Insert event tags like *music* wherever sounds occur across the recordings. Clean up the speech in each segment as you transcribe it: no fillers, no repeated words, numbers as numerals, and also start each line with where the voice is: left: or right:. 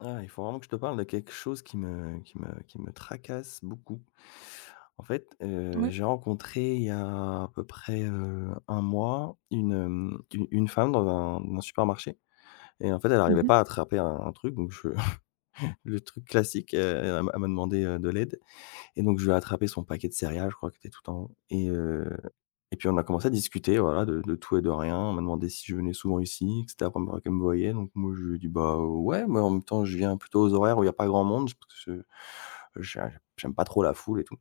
left: Ah, il faut vraiment que je te parle de quelque chose qui me tracasse beaucoup. En fait,
right: Ouais.
left: j'ai rencontré il y a à peu près, 1 mois une, hem, une femme dans un supermarché et en fait, elle arrivait
right: Mmh.
left: pas à attraper un truc donc je *laughs* le truc classique, elle m'a demandé, de l'aide et donc je lui ai attrapé son paquet de céréales, je crois, qui était tout en haut et puis on a commencé à discuter, voilà, de tout et de rien. On m'a demandé si je venais souvent ici, que c'était la 1 fois qu'elle me voyait, donc moi je lui ai dit: «Bah, ouais, mais en même temps, je viens plutôt aux horaires où il y a pas grand monde, parce que je- j'ai j'aime pas trop la foule et tout».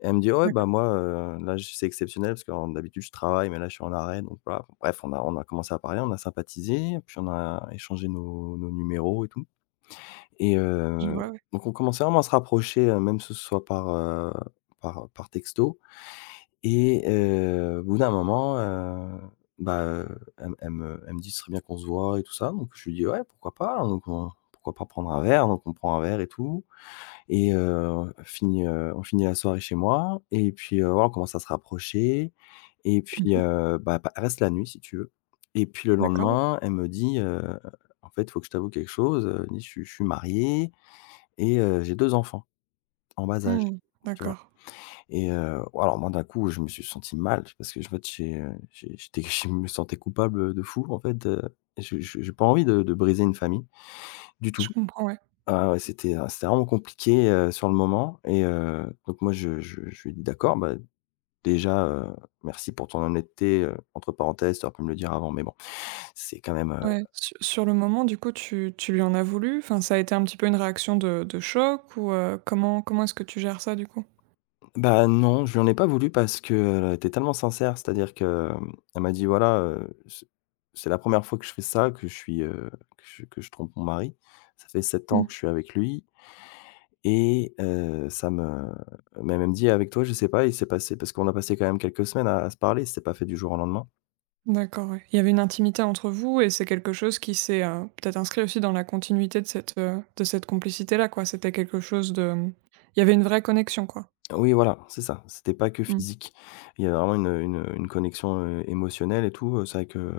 left: Et elle me dit: «Ah ouais, bah,
right: D'accord,
left: moi, là, j c'est exceptionnel parce qu'en d'habitude je travaille, mais là je suis en arrêt, donc voilà». Bref, on a commencé à parler, on a sympathisé, puis on a échangé nos numéros et tout. Et
right: je vois, ouais.
left: donc on commençait vraiment à se rapprocher, même si ce soit par, par texto et au bout d'un moment, bah, heu, elle me dit: «Ce serait bien qu'on se voit et tout ça», donc je lui dis: «Ouais, pourquoi pas?» hein, donc on pourquoi pas prendre un verre? Donc on prend un verre et tout et on finit la soirée chez moi et puis, voilà, on commence à se rapprocher et puis,
right: Mmh.
left: bah, elle reste la nuit si tu veux et puis le
right: D'accord, ouais.
left: lendemain, elle me dit, «En fait, il faut que je t'avoue quelque chose, Nice, je suis mariée et j'ai 2 enfants en bas âge,
right: Mmh.
left: tu vois?
right: D'accord.
left: Et ouais, alors moi, d'un coup, je me suis senti mal parce que, je en fait, j'ai, j'étais *laughs* je me sentais coupable, de fou, en fait, de je j'ai pas envie de briser une famille du
right: Je
left: tout.
right: comprends, ouais.
left: Ah ouais, c'était, c'était vraiment compliqué, sur le moment et donc moi, je lui ai dit: «D'accord, bah, déjà, merci pour ton honnêteté», entre parenthèses, tu aurais pu me le dire avant, mais bon, c'est quand même,
right: Ouais, su sur le moment, du coup, tu lui en as voulu? Enfin, ça a été un petit peu une réaction de choc ou, comment est-ce que tu gères ça, du coup?
left: Bah, non, je lui en ai pas voulu parce qu'elle était tellement sincère. C'est-à-dire que, elle m'a dit: «Voilà, c'est la première fois que je fais ça, que je suis, que je trompe mon mari. Ça fait 7 ans
right: Mmh.
left: que je suis avec lui et ça me» mais elle m'a même dit: «Avec toi, je sais pas, il s'est passé» parce qu'on a passé quand même quelques semaines à se parler, c'était pas fait du jour au lendemain.
right: D'accord, ouais. Il y avait une intimité entre vous et c'est quelque chose qui s'est, peut-être inscrit aussi dans la continuité de cette complicité-là, quoi. C'était quelque chose de, il y avait une vraie connexion, quoi.
left: Oui, voilà, c'est ça. C'était pas que
right: Mmh.
left: physique. Il y avait vraiment une connexion, émotionnelle et tout, c'est vrai que,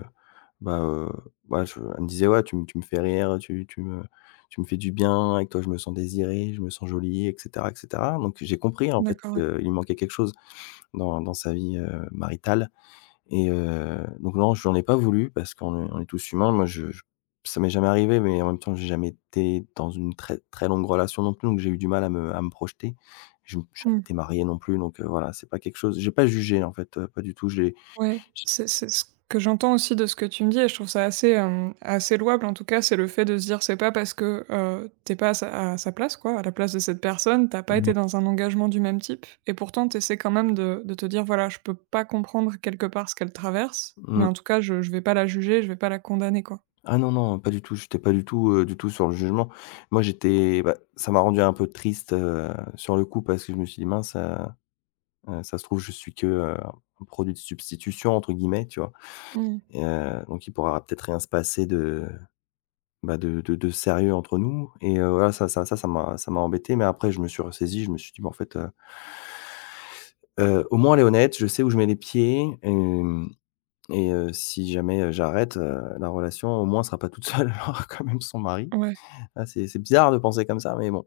left: bah, heu, je elle me disait: «Ouais, tu me fais rire, tu me fais du bien, avec toi je me sens désiré, je me sens jolie» et cetera et cetera. Donc j'ai compris en fait
right: D'accord, ouais.
left: qu'il manquait quelque chose dans sa vie, maritale. Et donc non, je n'en ai pas voulu parce qu'on est tous humains. Moi, je ça m'est jamais arrivé, mais en même temps, j'ai jamais été dans une très, très longue relation non plus, donc j'ai eu du mal à me projeter. Je me jamais
right: Mmh.
left: été marié non plus, donc voilà, c'est pas quelque chose j'ai pas jugé, en fait, pas du tout.
right: Ouais,
left: J'ai
right: c'est ce que j'entends aussi de ce que tu me dis et je trouve ça assez, assez louable en tout cas, c'est le fait de se dire: «C'est pas parce que, tu pas à sa à sa place quoi, à la place de cette personne, t'as pas été
left: oui,
right: dans un engagement du même type et pourtant t'essaies quand même de te dire: "Voilà, je peux pas comprendre quelque part ce qu'elle traverse, mais
left: mmh.
right: en tout cas je vais pas la juger, je vais pas la condamner quoi».
left: Ah non, non, pas du tout. J'étais pas du tout, du tout sur le jugement. Moi, j'étais bah, ça m'a rendu un peu triste, sur le coup parce que je me suis dit: «Mince, ça se trouve, je suis que, un produit de substitution», entre guillemets, tu vois?
right: Mmh.
left: Et donc il pourra peut-être rien se passer de, bah, de de sérieux entre nous et voilà, ça m'a embêté, mais après je me suis ressaisi, je me suis dit: «Mais en fait,» au moins elle est honnête, je sais où je mets les pieds, hem et si jamais, j'arrête, la relation, au moins elle sera pas toute seule, *laughs* elle aura quand même son mari».
right: Ouais.
left: Ah, c'est bizarre de penser comme ça, mais bon,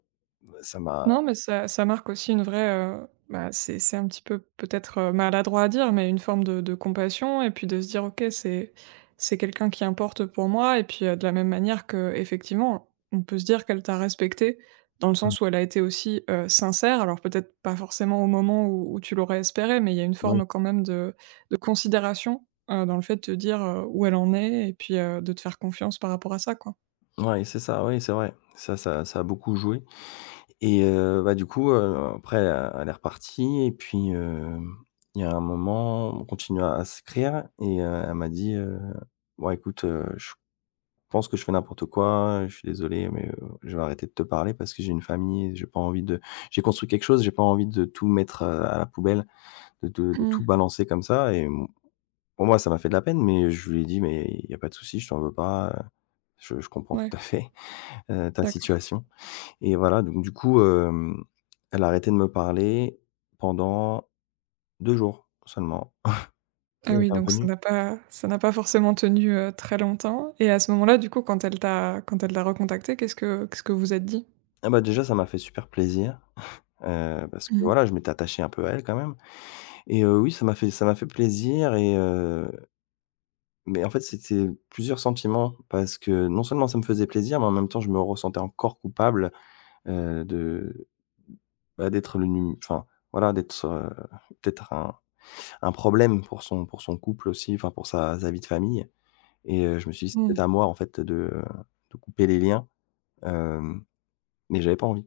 left: ça m'a
right: Non, mais ça ça marque aussi une vraie, bah, c'est un petit peu peut-être, maladroit à dire, mais une forme de compassion et puis de se dire: «OK, c'est quelqu'un qui importe pour moi» et puis, de la même manière que effectivement on peut se dire qu'elle t'a respecté dans le
left: mmh,
right: sens où elle a été aussi, sincère. Alors peut-être pas forcément au moment où tu l'aurais espéré, mais il y a une
left: oui,
right: forme quand même de considération, dans le fait de te dire, où elle en est et puis, de te faire confiance par rapport à ça, quoi.
left: ouais, c'est ça, oui, c'est vrai. Ça a beaucoup joué. Et bah, du coup, après elle est repartie et puis, il y a un moment, on continue à s'écrire et elle m'a dit, «Bon écoute, je pense que je fais n'importe quoi, je suis désolé mais, je vais arrêter de te parler parce que j'ai une famille et j'ai pas envie de j'ai construit quelque chose, j'ai pas envie de tout mettre, à la poubelle, de de
right: Mmh,
left: tout balancer comme ça» et m pour moi, ça m'a fait de la peine mais je lui ai dit: «Mais il y a pas de souci, je t'en veux pas, je comprends
right: ouais,
left: tout à fait, *laughs* ta
right: d'accord.
left: situation». Et voilà, donc du coup, elle a arrêté de me parler pendant 2 jours seulement
right: Ah
left: et elle
right: oui,
left: est
right: donc ça
left: revenue.
right: n'a pas forcément tenu, très longtemps et à ce moment-là, du coup, quand elle t'a recontacté, qu'est-ce que vous êtes dit?
left: Ah bah, déjà, ça m'a fait super plaisir, parce que
right: Mmh.
left: voilà, je m'étais attaché un peu à elle quand même et oui, ça m'a fait plaisir et mais en fait, c'était plusieurs sentiments parce que non seulement ça me faisait plaisir, mais en même temps, je me ressentais encore coupable, de bah, d'être le num enfin, voilà, d'être, peut-être un problème pour son couple aussi, enfin pour sa vie de famille. Et je me suis dit: «C'est
right: Mmh.
left: peut-être à moi en fait de couper les liens», hem, mais j'avais pas envie,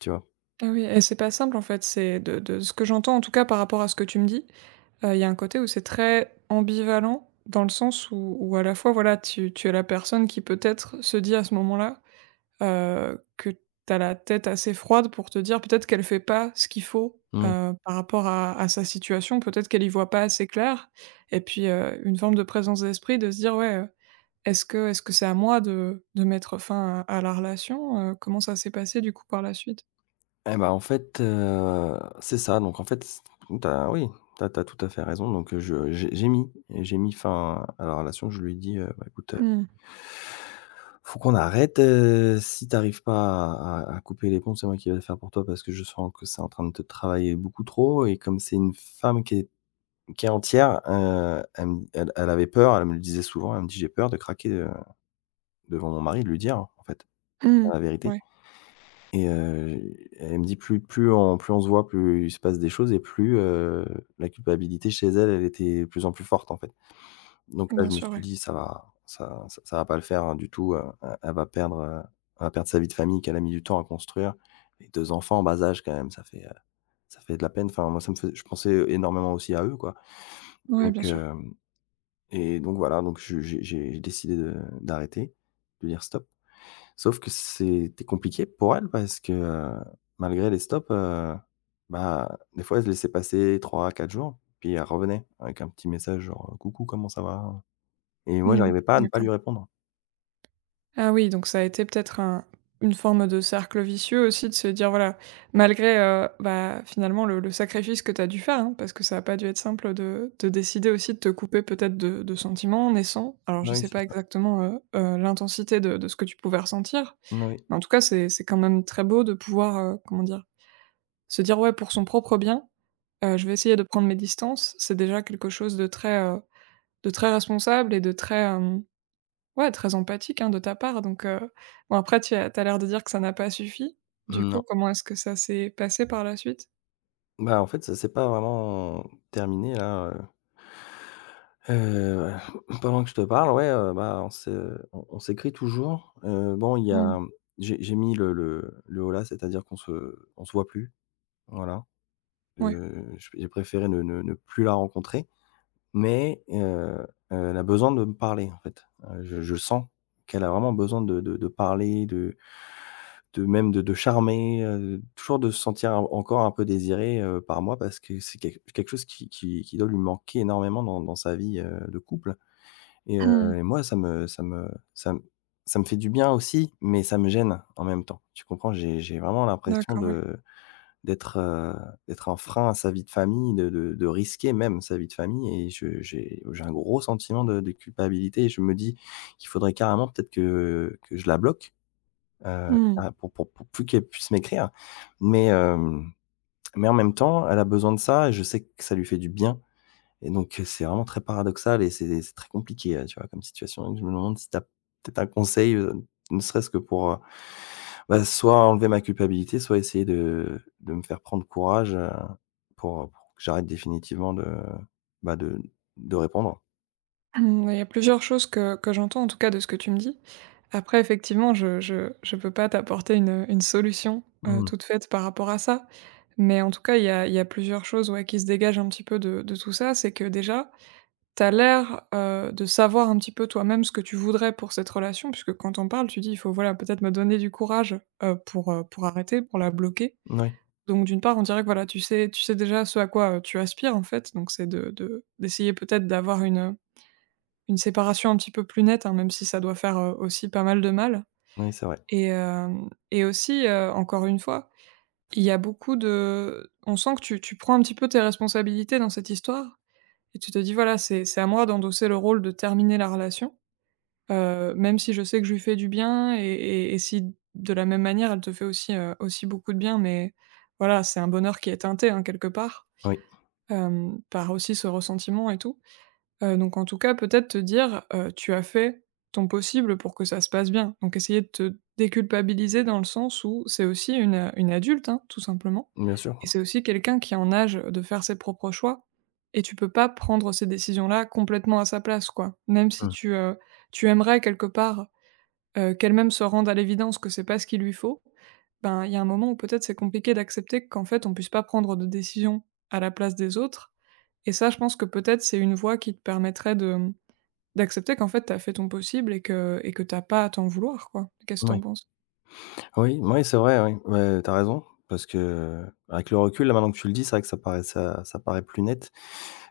left: tu vois?
right: Ah oui et c'est pas simple, en fait, c'est de ce que j'entends, en tout cas, par rapport à ce que tu me dis, il y a un côté où c'est très ambivalent dans le sens où à la fois, voilà, tu es la personne qui peut-être se dit à ce moment-là: heu, que tu as la tête assez froide pour te dire peut-être qu'elle fait pas ce qu'il faut,
left: Oui.
right: par rapport à sa situation, peut-être qu'elle y voit pas assez clair et puis, une forme de présence d'esprit de se dire: «Ouais, est-ce que c'est à moi de mettre fin à la relation?» Heu, comment ça s'est passé du coup par la suite?
left: Eh bah, en fait, c'est ça, donc en fait, c oui, t'as tout à fait raison, donc je j'ai mis fin à la relation. Je lui ai dit: bah, écoute,
right: Mmh.
left: faut qu'on arrête, si t'arrives pas à couper les ponts, c'est moi qui vais le faire pour toi parce que je sens que c'est en train de te travailler beaucoup trop et comme c'est une femme qui est entière, elle avait peur, elle me le disait souvent, elle me dit: "J'ai peur de craquer, devant mon mari, de lui dire, en fait,
right: Mmh.
left: la vérité
right: Ouais,
left: et elle me dit: plus on se voit, plus il se passe des choses et plus, la culpabilité chez elle, elle était de plus en plus forte, en fait». Donc là,
right: bien
left: je me
right: sûr,
left: suis
right: ouais.
left: dit: «Ça va pas le faire, hein, du tout, elle va perdre sa vie de famille qu'elle a mis du temps à construire». Les 2 enfants en bas âge quand même, ça fait de la peine. Enfin moi, ça me fais je pensais énormément aussi à eux, quoi.
right: Ouais, bien
left: Donc
right: sûr.
left: hem et donc voilà, donc je j'ai décidé de d'arrêter, de dire: «Stop». Sauf que c'était compliqué pour elle parce que, malgré les stops, bah, des fois, elle se laissait passer 3 quatre jours, puis elle revenait avec un petit message genre: «Coucou, comment ça va?» et moi,
right: Mmh.
left: j'arrivais pas à ne pas
right: D'accord.
left: lui répondre.
right: Ah oui, donc ça a été peut-être un une forme de cercle vicieux aussi de se dire, voilà, malgré, bah, finalement le sacrifice que tu as dû faire, hein, parce que ça a pas dû être simple de décider aussi de te couper peut-être de sentiments naissants. Alors je ne
left: Oui,
right: sais
left: c'est
right: pas
left: ça.
right: exactement, l'intensité de ce que tu pouvais ressentir,
left: Oui.
right: mais en tout cas c'est quand même très beau de pouvoir, comment dire? Se dire: «Ouais, pour son propre bien, je vais essayer de prendre mes distances». C'est déjà quelque chose de très responsable et de très, euh, ouais, très empathique, hein, de ta part donc bon après tu l'air de dire que ça n'a pas suffi. Du coup,
left: Non.
right: comment est-ce que ça s'est passé par la suite?
left: Bah, en fait, ça s'est pas vraiment terminé là, heu, *clears throat* pendant que je te parle, ouais, bah, on s'écrit toujours, bon, il y
right: Mmh,
left: a j'ai mis le holà, c'est-à-dire qu'on se voit plus, voilà.
right: ouais.
left: J'ai préféré ne plus la rencontrer, mais elle a besoin de me parler, en fait. Je sens qu'elle a vraiment besoin de de parler, de même de charmer, toujours de se sentir en encore un peu désirée, par moi parce que c'est quelque chose qui qui doit lui manquer énormément dans sa vie, de couple et heu
right: Mmh,
left: et moi ça me fait du bien aussi, mais ça me gêne en même temps. Tu comprends? J'ai vraiment l'impression
right: d'accord, ouais.
left: de d'être, d'être un frein à sa vie de famille, de de risquer même sa vie de famille et je j'ai un gros sentiment de culpabilité et je me dis qu'il faudrait carrément peut-être que je la bloque,
right: Mmh,
left: pour pour plus qu'elle puisse m'écrire mais mais en même temps, elle a besoin de ça et je sais que ça lui fait du bien et donc, c'est vraiment très paradoxal et c'est très compliqué, tu vois, comme situation. Donc je me demande si tu as peut-être un conseil, ne serait-ce que pour, bah, soit enlever ma culpabilité, soit essayer de me faire prendre courage, pour que j'arrête définitivement de, bah, de répondre.
right: mmh, il y a plusieurs choses que j'entends, en tout cas, de ce que tu me dis. Après effectivement, je peux pas t'apporter une solution,
left: Mmh.
right: toute faite par rapport à ça. Mais en tout cas, il y a plusieurs choses, ouais, qui se dégagent un petit peu de tout ça. C'est que déjà, t'as l'air, de savoir un petit peu toi-même ce que tu voudrais pour cette relation, puisque quand on parle, tu dis: «Il faut, voilà, peut-être me donner du courage, pour arrêter, pour la bloquer».
left: Oui,
right: Donc d'une part, on dirait que, voilà, tu sais déjà ce à quoi, tu aspires, en fait, donc c'est de d'essayer peut-être d'avoir une séparation un petit peu plus nette, hein, même si ça doit faire, aussi pas mal de mal
left: oui, c'est vrai.
right: et hem et aussi, encore une fois, il y a beaucoup de on sent que tu prends un petit peu tes responsabilités dans cette histoire et tu te dis: «Voilà, c'est à moi d'endosser le rôle de terminer la relation». Même si je sais que je lui fais du bien et si de la même manière elle te fait aussi, aussi beaucoup de bien, mais voilà, c'est un bonheur qui est teinté, hein, quelque part,
left: Oui,
right: par aussi ce ressentiment et tout. Donc en tout cas, peut-être te dire, «Tu as fait ton possible pour que ça se passe bien». Donc essayer de te déculpabiliser dans le sens où c'est aussi une adulte, hein, tout simplement
left: bien sûr.
right: et c'est aussi quelqu'un qui est en âge de faire ses propres choix et tu peux pas prendre ces décisions-là complètement à sa place, quoi. Même si
left: Mmh.
right: tu, tu aimerais quelque part, qu'elle-même se rende à l'évidence que c'est pas ce qu'il lui faut, ben, il y a un moment où peut-être c'est compliqué d'accepter qu'en fait on puisse pas prendre de décision à la place des autres et ça je pense que peut-être c'est une voie qui te permettrait de, d'accepter qu'en fait t'as fait ton possible et que t'as pas à t'en vouloir quoi. Qu'est-ce que tu
left: Oui.
right: penses?
left: Oui, oui, c'est vrai, oui. Ouais, tu raison parce que, avec le recul, là, maintenant que tu le dis, c'est vrai que ça paraît ça ça paraît plus net.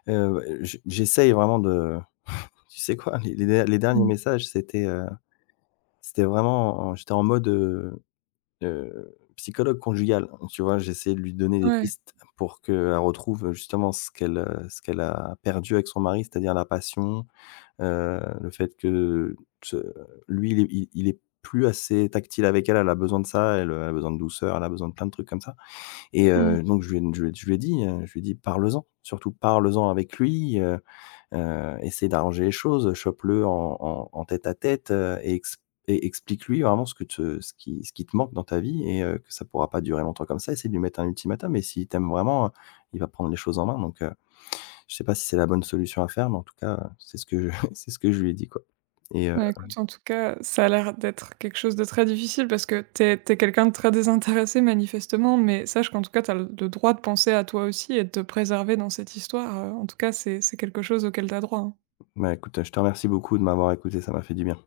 left: Je j'essaye vraiment de. Tu sais quoi? Les derniers
right: Mmh.
left: messages, c'était, c'était vraiment en j'étais en mode, psychologue conjugal. Tu vois? J'essayais de lui donner des
right: Ouais,
left: pistes pour qu'elle retrouve justement ce qu'elle a perdu avec son mari, c'est-à-dire la passion, le fait que ce lui, il est plus assez tactile avec elle, elle a besoin de ça, elle, elle a besoin de douceur, elle a besoin de plein de trucs comme ça et
right: mmh.
left: donc je lui ai dit, je lui ai dit: «Parle-en, surtout parle-en avec lui, essaie d'arranger les choses, chope-le en en tête-à-tête, et ex et explique-lui vraiment ce que te ce qui te manque dans ta vie et que ça pourra pas durer longtemps comme ça. Essaie de lui mettre un ultimatum et s'il t'aime vraiment, il va prendre les choses en main donc je sais pas si c'est la bonne solution à faire mais en tout cas, c'est ce que je *laughs* c'est ce que je lui ai dit, quoi et
right: Bah, écoute en tout cas, ça a l'air d'être quelque chose de très difficile parce que t'es quelqu'un de très désintéressé manifestement, mais sache qu'en tout cas t'as le droit de penser à toi aussi et de te préserver dans cette histoire, en tout cas c'est quelque chose auquel t'as droit, hein.
left: bah, écoute, je te remercie beaucoup de m'avoir écouté, ça m'a fait du bien.